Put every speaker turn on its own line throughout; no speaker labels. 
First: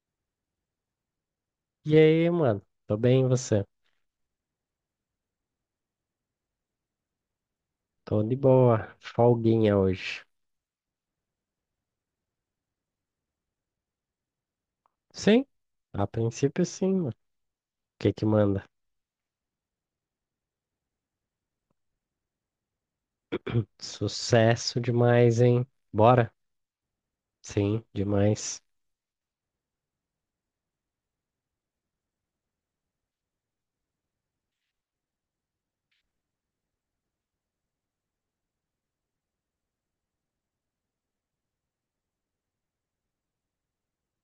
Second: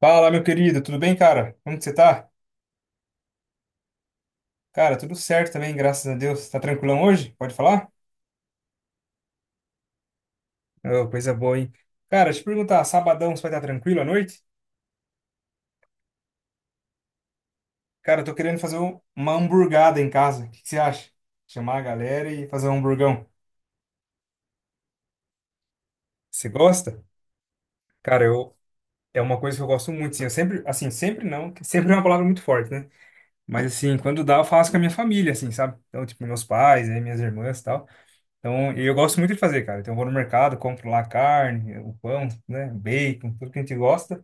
Fala, meu querido, tudo bem, cara? Como que você
E aí,
tá?
mano? Tô bem, e você?
Cara, tudo certo também, graças a Deus. Tá tranquilão hoje? Pode falar?
Tô de boa. Folguinha hoje.
Ô, coisa boa, hein? Cara, deixa eu te perguntar, sabadão você vai estar tranquilo à noite?
Sim, a princípio sim, mano. O que
Cara,
que
eu tô querendo
manda?
fazer uma hamburgada em casa. O que que você acha? Chamar a galera e fazer um hamburgão.
Sucesso demais, hein? Bora?
Você gosta?
Sim,
Cara, eu
demais.
é uma coisa que eu gosto muito, sim. Eu sempre, assim, sempre não, que sempre é uma palavra muito forte, né? Mas assim, quando dá, eu faço com a minha família, assim, sabe? Então, tipo, meus pais, aí, minhas irmãs, e tal. Então, e eu gosto muito de fazer, cara. Então, eu vou no mercado, compro lá a carne, o pão, né, bacon, tudo que a gente gosta.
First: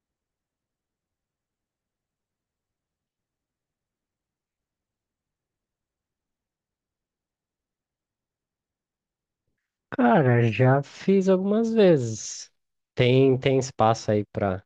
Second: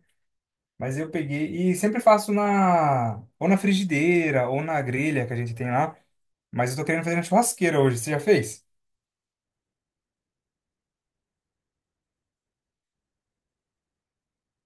Mas eu peguei e sempre faço na ou na frigideira ou na grelha que a gente tem lá. Mas eu tô querendo fazer na churrasqueira hoje. Você já fez?
Cara, já fiz algumas vezes. Tem espaço aí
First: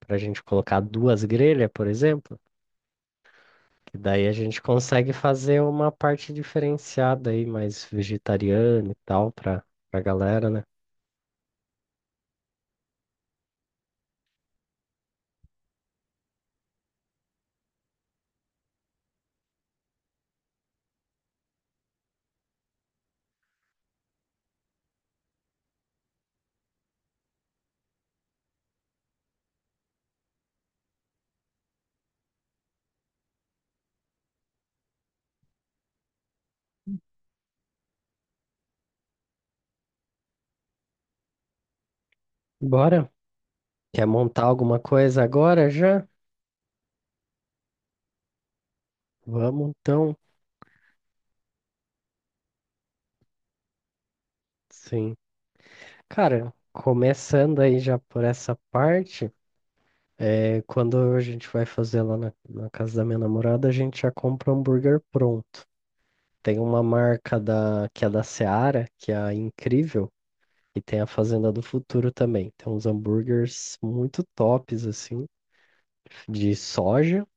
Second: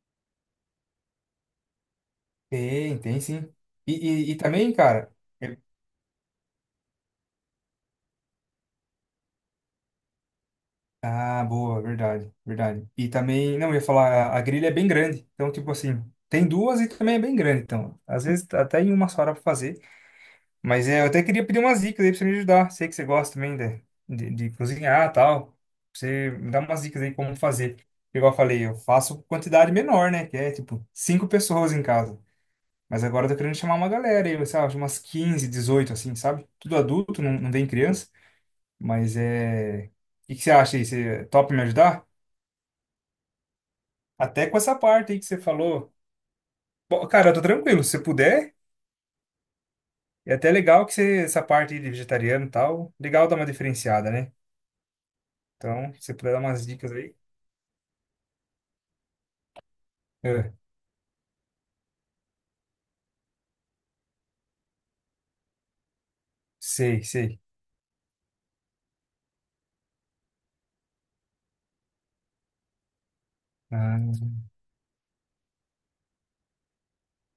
pra gente colocar duas grelhas, por exemplo?
Tem, tem sim. E,
Que daí a
e
gente
também,
consegue
cara. é-
fazer uma parte diferenciada aí, mais vegetariana e tal, pra galera, né?
Ah, boa, verdade, verdade. E também, não, eu ia falar, a grelha é bem grande. Então, tipo assim, tem duas e também é bem grande. Então, às vezes até em uma só hora pra fazer. Mas é, eu até queria pedir umas dicas aí pra você me ajudar. Sei que você gosta também de cozinhar e tal. Pra Você me dá umas dicas aí como fazer. Igual eu falei, eu faço quantidade menor, né? Que é tipo cinco pessoas em casa. Mas agora eu tô querendo chamar uma galera aí, sei lá, umas 15 18 assim, sabe? Tudo adulto, não, não tem criança. Mas é. O que, que você acha aí? Você topa me ajudar?
Bora? Quer montar
Até com essa
alguma
parte aí
coisa
que você
agora
falou.
já?
Bom, cara, eu tô tranquilo. Se você puder,
Vamos então,
é até legal que você, essa parte aí de vegetariano e tal. Legal dar uma diferenciada, né?
sim.
Então, se você puder dar
Cara,
umas dicas aí.
começando aí já por essa parte,
É,
é, quando a gente vai fazer lá na casa da minha namorada, a gente já compra um hambúrguer pronto. Tem uma
sei,
marca
sei.
que é da Seara, que é a Incrível, e tem a Fazenda do Futuro também. Tem uns hambúrgueres
Ah,
muito tops, assim, de soja.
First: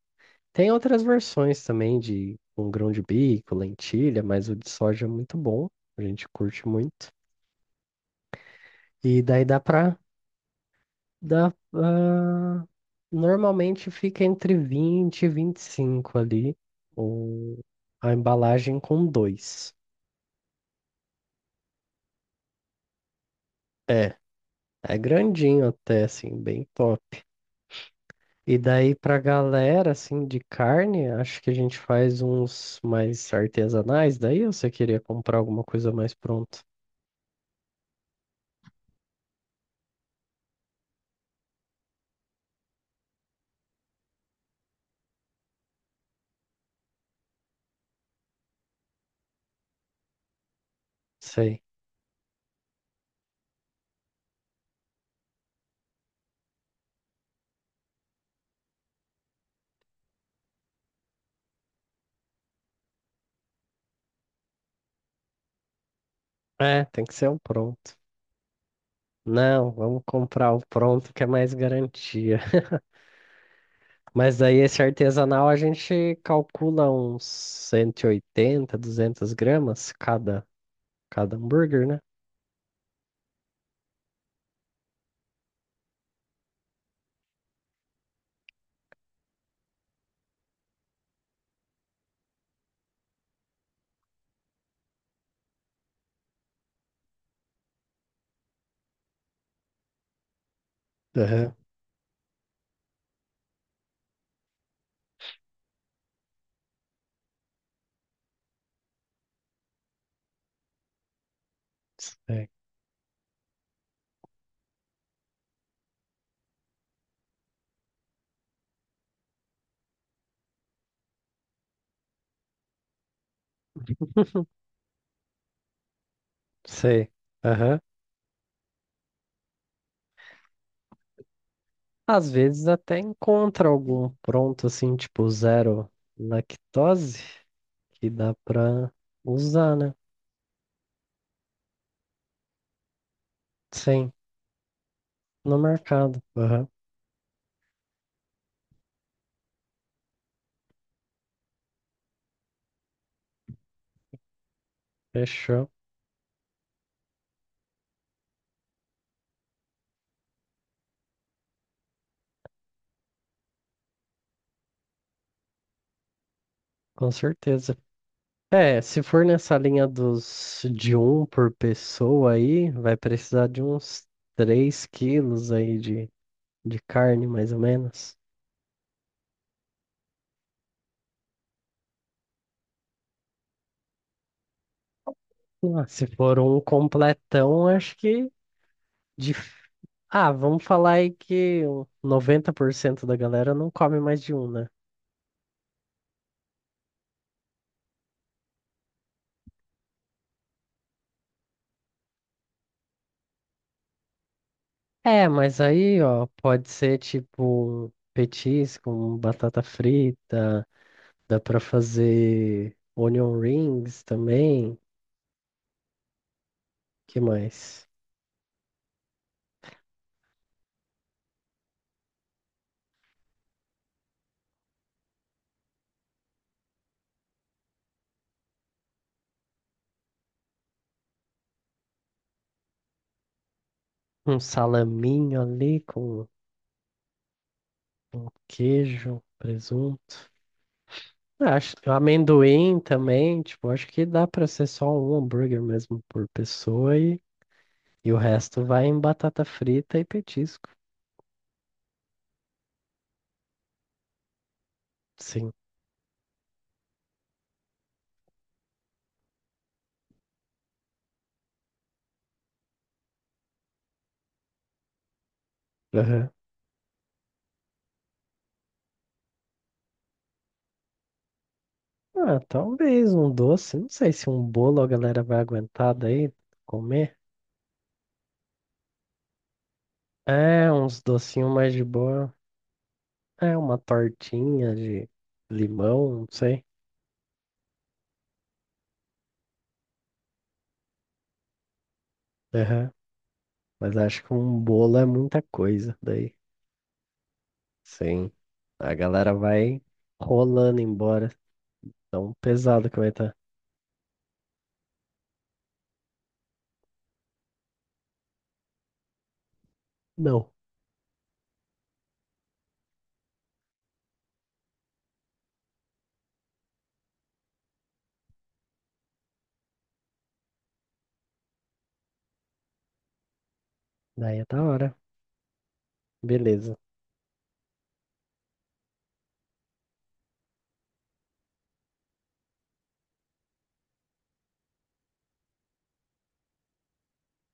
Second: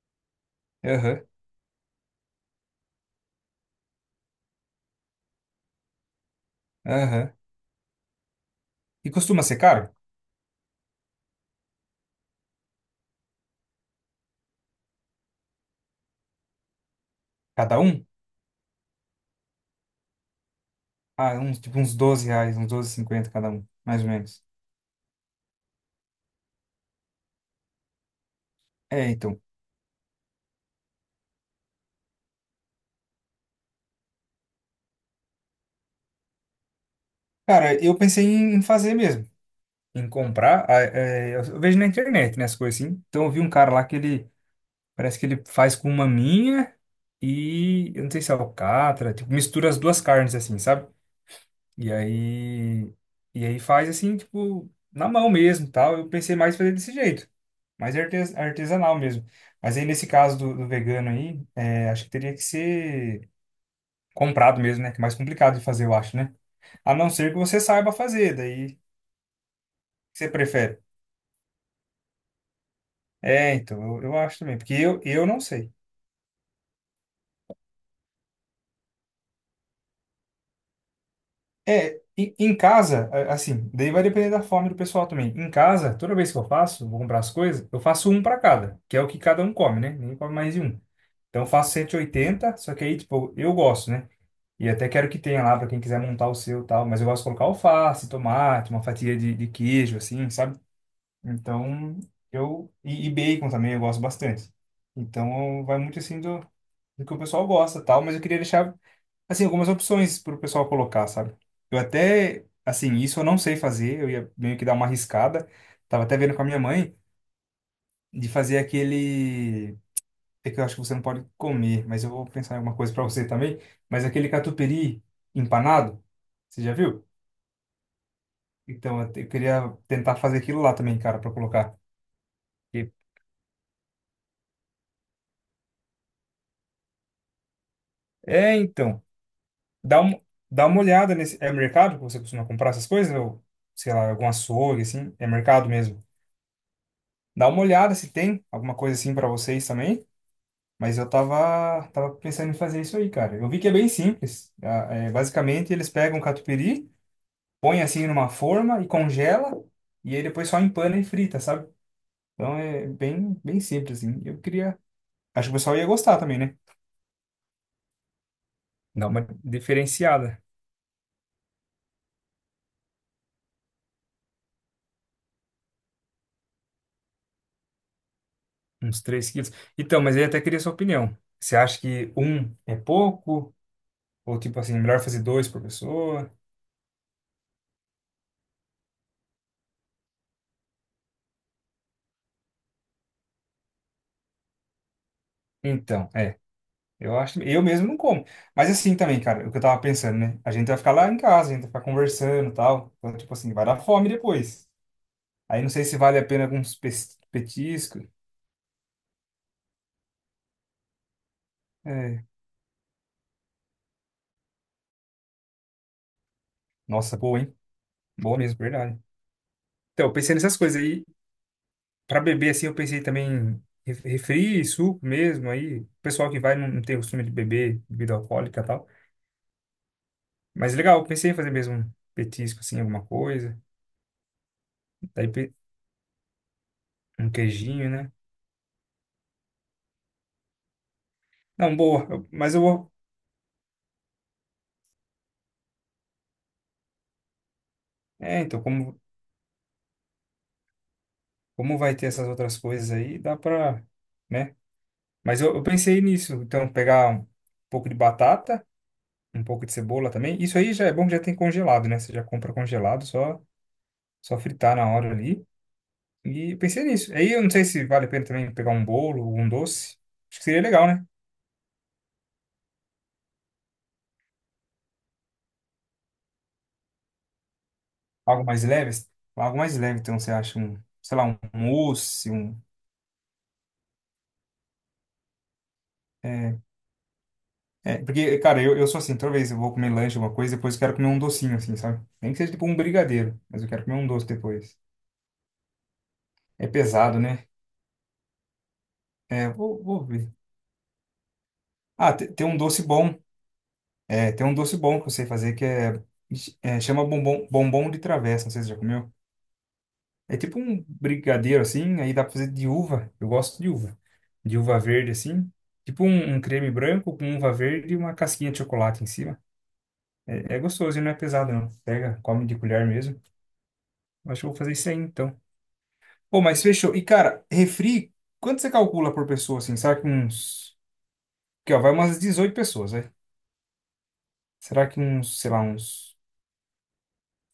Tem outras
aham,
versões também de um grão de bico, lentilha, mas o de soja é muito bom. A gente curte muito.
aham. E
E
costuma
daí
ser
dá
caro?
pra Dá, normalmente fica entre 20 e 25 ali, o,
Cada um?
a embalagem com dois.
Ah, uns, tipo uns R$ 12, uns 12,50 cada um, mais ou
É,
menos.
é grandinho até, assim, bem top. E daí
É,
pra
então.
galera, assim, de carne, acho que a gente faz uns mais artesanais, daí ou você queria comprar alguma coisa mais pronta?
Cara, eu pensei em fazer mesmo, em comprar. Ah, é, eu vejo na internet, né, as coisas assim. Então eu vi um cara lá que ele, parece que ele faz com maminha e, eu não sei se é alcatra, tipo, mistura as duas carnes assim, sabe?
Sei.
E aí, e aí faz assim, tipo, na mão mesmo, tal. Eu pensei mais em fazer desse jeito, mais artesanal mesmo. Mas aí nesse caso do vegano aí, é, acho que teria que ser comprado mesmo, né? Que é mais complicado de fazer, eu acho, né?
É,
A
tem
não
que ser
ser
um
que você saiba
pronto.
fazer, daí o que
Não, vamos
você
comprar o
prefere.
pronto que é mais garantia.
É, então, eu
Mas
acho
daí
também, porque
esse
eu não
artesanal a
sei.
gente calcula uns 180, 200 gramas cada, cada hambúrguer, né?
É, em casa, assim, daí vai depender da fome do pessoal também. Em casa, toda vez que eu faço, vou comprar as coisas, eu faço um para cada, que é o que cada um come, né? Ninguém come mais de um. Então eu faço 180, só que aí, tipo, eu gosto, né? E até quero que tenha lá para quem quiser montar o seu e tal. Mas eu gosto de colocar alface, tomate, uma fatia de queijo, assim, sabe?
Aham.
Então, eu. E bacon também eu gosto bastante. Então, vai muito assim do, do que o pessoal gosta e tal. Mas eu queria deixar, assim, algumas opções para o pessoal colocar, sabe? Eu até.
Sei.
Assim, isso eu não sei fazer. Eu ia meio que dar uma arriscada. Tava até vendo com a minha mãe de fazer aquele. É que eu acho que você não pode comer, mas eu vou pensar em alguma coisa para você também. Mas aquele catupiry empanado, você já viu?
Sei. Aham.
Então, eu, eu queria tentar fazer aquilo lá também, cara, para colocar.
Às vezes
E-
até encontra algum pronto assim, tipo zero lactose, que dá
É,
pra
então,
usar, né?
dá, um, dá uma olhada nesse... É mercado que você costuma comprar essas coisas? Ou, sei lá,
Sim,
algum açougue, assim? É
no
mercado mesmo.
mercado. Aham.
Dá uma olhada se tem alguma coisa assim para vocês também. Mas eu tava pensando em fazer isso aí, cara. Eu vi que é bem simples. Ah, é,
Fechou.
basicamente, eles pegam um catupiry, põe assim numa forma e congela, e aí depois só empana e frita, sabe? Então é bem, bem simples, assim. Eu queria. Acho que o pessoal ia gostar também, né?
Com certeza. É, se
Dá
for
uma
nessa linha
diferenciada,
dos de um por pessoa aí, vai precisar de uns 3 quilos aí de carne, mais ou menos.
uns 3 quilos. Então, mas aí até queria sua opinião. Você acha que um é pouco? Ou tipo assim, melhor fazer dois por
Ah, se
pessoa?
for um completão, acho que de... Ah, vamos falar aí que o 90% da galera não come mais de um, né?
Então, é. Eu acho, eu mesmo não como. Mas assim também, cara, o que eu tava pensando, né? A gente vai ficar lá em casa, a gente vai ficar conversando e tal. Então, tipo assim, vai dar fome depois.
É, mas
Aí não sei se
aí,
vale a
ó,
pena
pode
alguns
ser tipo um
petiscos.
petisco, um batata frita, dá pra
É.
fazer onion rings também,
Nossa,
que
boa, hein?
mais?
Boa mesmo, verdade. Então, eu pensei nessas coisas aí. Pra beber, assim, eu pensei também em refri, suco mesmo. Aí, o pessoal que vai não, não tem costume de beber bebida alcoólica e tal. Mas legal, eu pensei em fazer mesmo um petisco, assim, alguma coisa.
Um
Daí,
salaminho ali com
um queijinho, né?
um queijo, presunto. Ah, acho,
Não, boa. Mas eu
amendoim
vou.
também, tipo, acho que dá pra ser só um hambúrguer mesmo por pessoa e o
É, então,
resto vai em
como,
batata frita e petisco.
como vai ter essas outras coisas aí, dá pra. Né? Mas
Sim.
eu pensei nisso. Então, pegar um pouco de batata, um pouco de cebola também. Isso aí já é bom que já tem congelado, né? Você já compra congelado, só. Só fritar na hora ali.
Aham.
E pensei nisso. Aí eu não sei se vale a pena também pegar um bolo ou um doce. Acho que seria legal, né?
Ah, talvez um doce, não sei se um bolo a galera vai aguentar daí comer.
Algo mais leve. Algo mais leve, então você acha
É,
um,
uns
sei lá, um
docinhos mais de
mousse,
boa.
um.
É, uma tortinha de limão, não
É,
sei.
é, porque, cara, eu sou assim, toda vez eu vou comer lanche, alguma coisa, depois eu quero comer um docinho, assim, sabe? Nem que seja tipo um
Aham.
brigadeiro, mas eu quero
Mas
comer um
acho
doce
que um
depois.
bolo é muita coisa daí.
É pesado, né?
Sim. A galera
É,
vai
vou ver.
rolando embora.
Ah,
Tão
tem um doce
pesado que vai
bom.
estar.
É, tem um doce bom que eu sei fazer que é, é chama bombom, bombom de travessa. Não sei se você já comeu. É
Não.
tipo um brigadeiro assim, aí dá pra fazer de uva. Eu gosto de uva. De uva verde assim. Tipo um, um creme branco com uva verde e uma casquinha de chocolate em cima. É, é gostoso e não é pesado não. Pega, come de colher mesmo. Eu
Daí
acho
é
que eu vou
da
fazer isso
hora.
aí então. Pô, mas
Beleza.
fechou. E cara, refri, quanto você calcula por pessoa assim? Será que uns. Que ó, vai umas 18 pessoas, né? Será que uns, sei lá, uns.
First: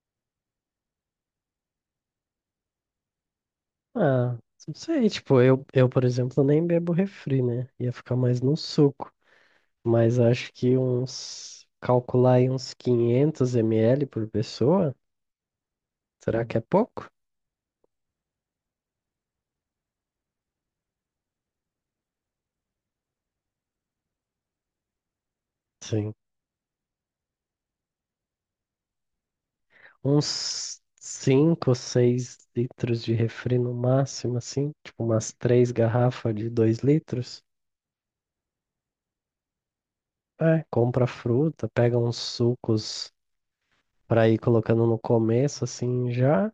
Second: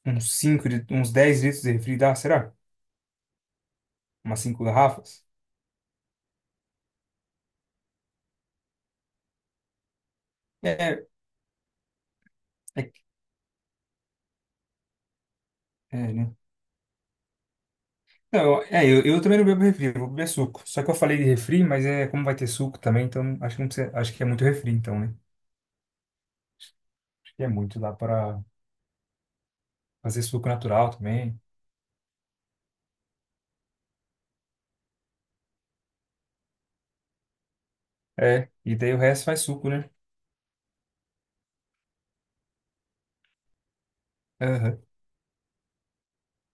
Uns 5 de, uns 10 litros de refri dá? Será?
Ah,
Umas 5
não sei.
garrafas?
Tipo, eu, por exemplo, nem bebo refri, né? Ia ficar mais no suco. Mas acho que
É,
uns. Calcular aí uns
é,
500 ml por pessoa.
é, né?
Será que é pouco?
Não, é, eu também não bebo refri, eu vou beber suco. Só que eu falei de refri, mas é como vai ter suco também, então acho que não precisa, acho que é muito refri, então, né?
Sim.
Acho que é muito, dá para fazer suco
Uns
natural também.
5, 6 litros de refri no máximo, assim. Tipo, umas três garrafas de 2 litros.
É, e daí o resto faz suco, né?
É, compra fruta, pega uns sucos para ir
Aham.
colocando no começo, assim, já.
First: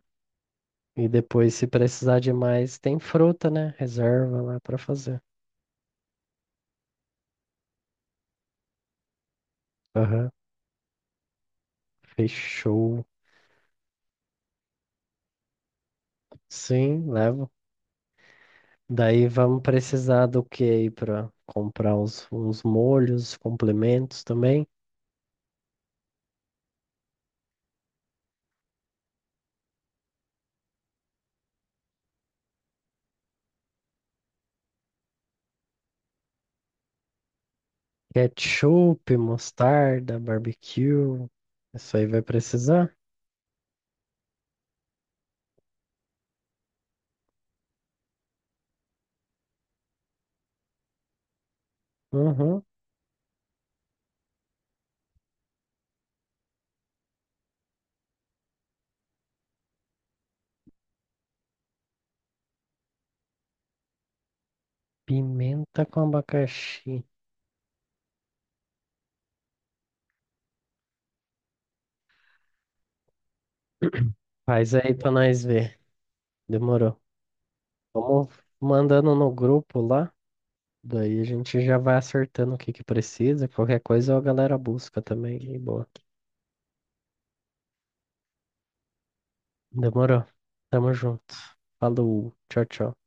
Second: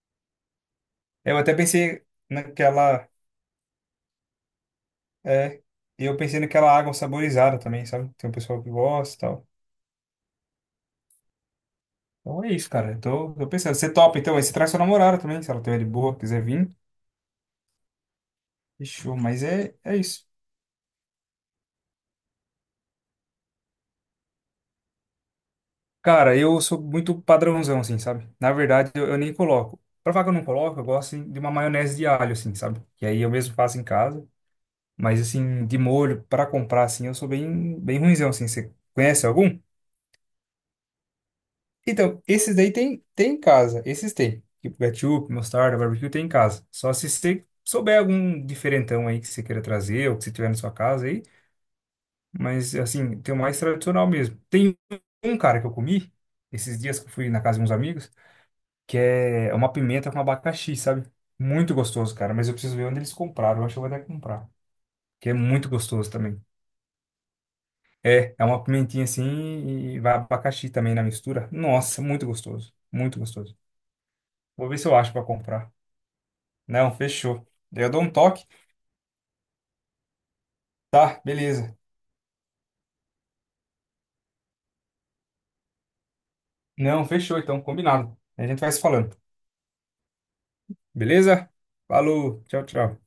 E
Eu
depois,
até
se
pensei
precisar de mais, tem
naquela,
fruta, né? Reserva lá para fazer.
é, eu pensei naquela água saborizada também, sabe? Tem um pessoal que gosta e tal.
Aham,
Então é isso, cara. Eu
fechou.
tô pensando, você topa, então, aí você traz sua namorada também, se ela tiver de boa, quiser vir.
Sim, levo.
Fechou,
Daí
mas
vamos
é, é
precisar
isso.
do que aí para comprar uns molhos, complementos também.
Cara, eu sou muito padrãozão, assim, sabe? Na verdade, eu nem coloco. Pra falar que eu não coloco, eu gosto assim, de uma maionese de alho, assim, sabe? Que aí eu mesmo faço em casa. Mas, assim, de molho, pra comprar, assim, eu sou bem, bem ruinzão, assim. Você
Ketchup,
conhece algum?
mostarda, barbecue. Isso aí vai
Então, esses daí
precisar?
tem em casa. Esses tem. Tipo, ketchup, mostarda, barbecue tem em casa. Só se você souber algum diferentão aí que você queira trazer ou que você tiver na sua casa aí.
Uhum.
Mas, assim, tem o mais tradicional mesmo. Tem um, cara, que eu comi esses dias que eu fui na casa de uns amigos, que é é uma pimenta com abacaxi, sabe? Muito gostoso, cara, mas eu preciso ver onde eles compraram, eu acho que eu vou até comprar, que é muito
Pimenta com
gostoso também.
abacaxi.
É uma pimentinha assim e vai abacaxi também na mistura. Nossa, muito gostoso, muito gostoso. Vou
Faz
ver se
aí
eu
para
acho pra
nós
comprar.
ver.
Não,
Demorou.
fechou. Eu dou um
Vamos
toque.
mandando no grupo lá, daí
Tá,
a gente
beleza.
já vai acertando o que que precisa. Qualquer coisa a galera busca também. E boa.
Não, fechou então, combinado. A gente vai se falando.
Demorou. Tamo junto.
Beleza?
Falou.
Falou,
Tchau,
tchau,
tchau.
tchau.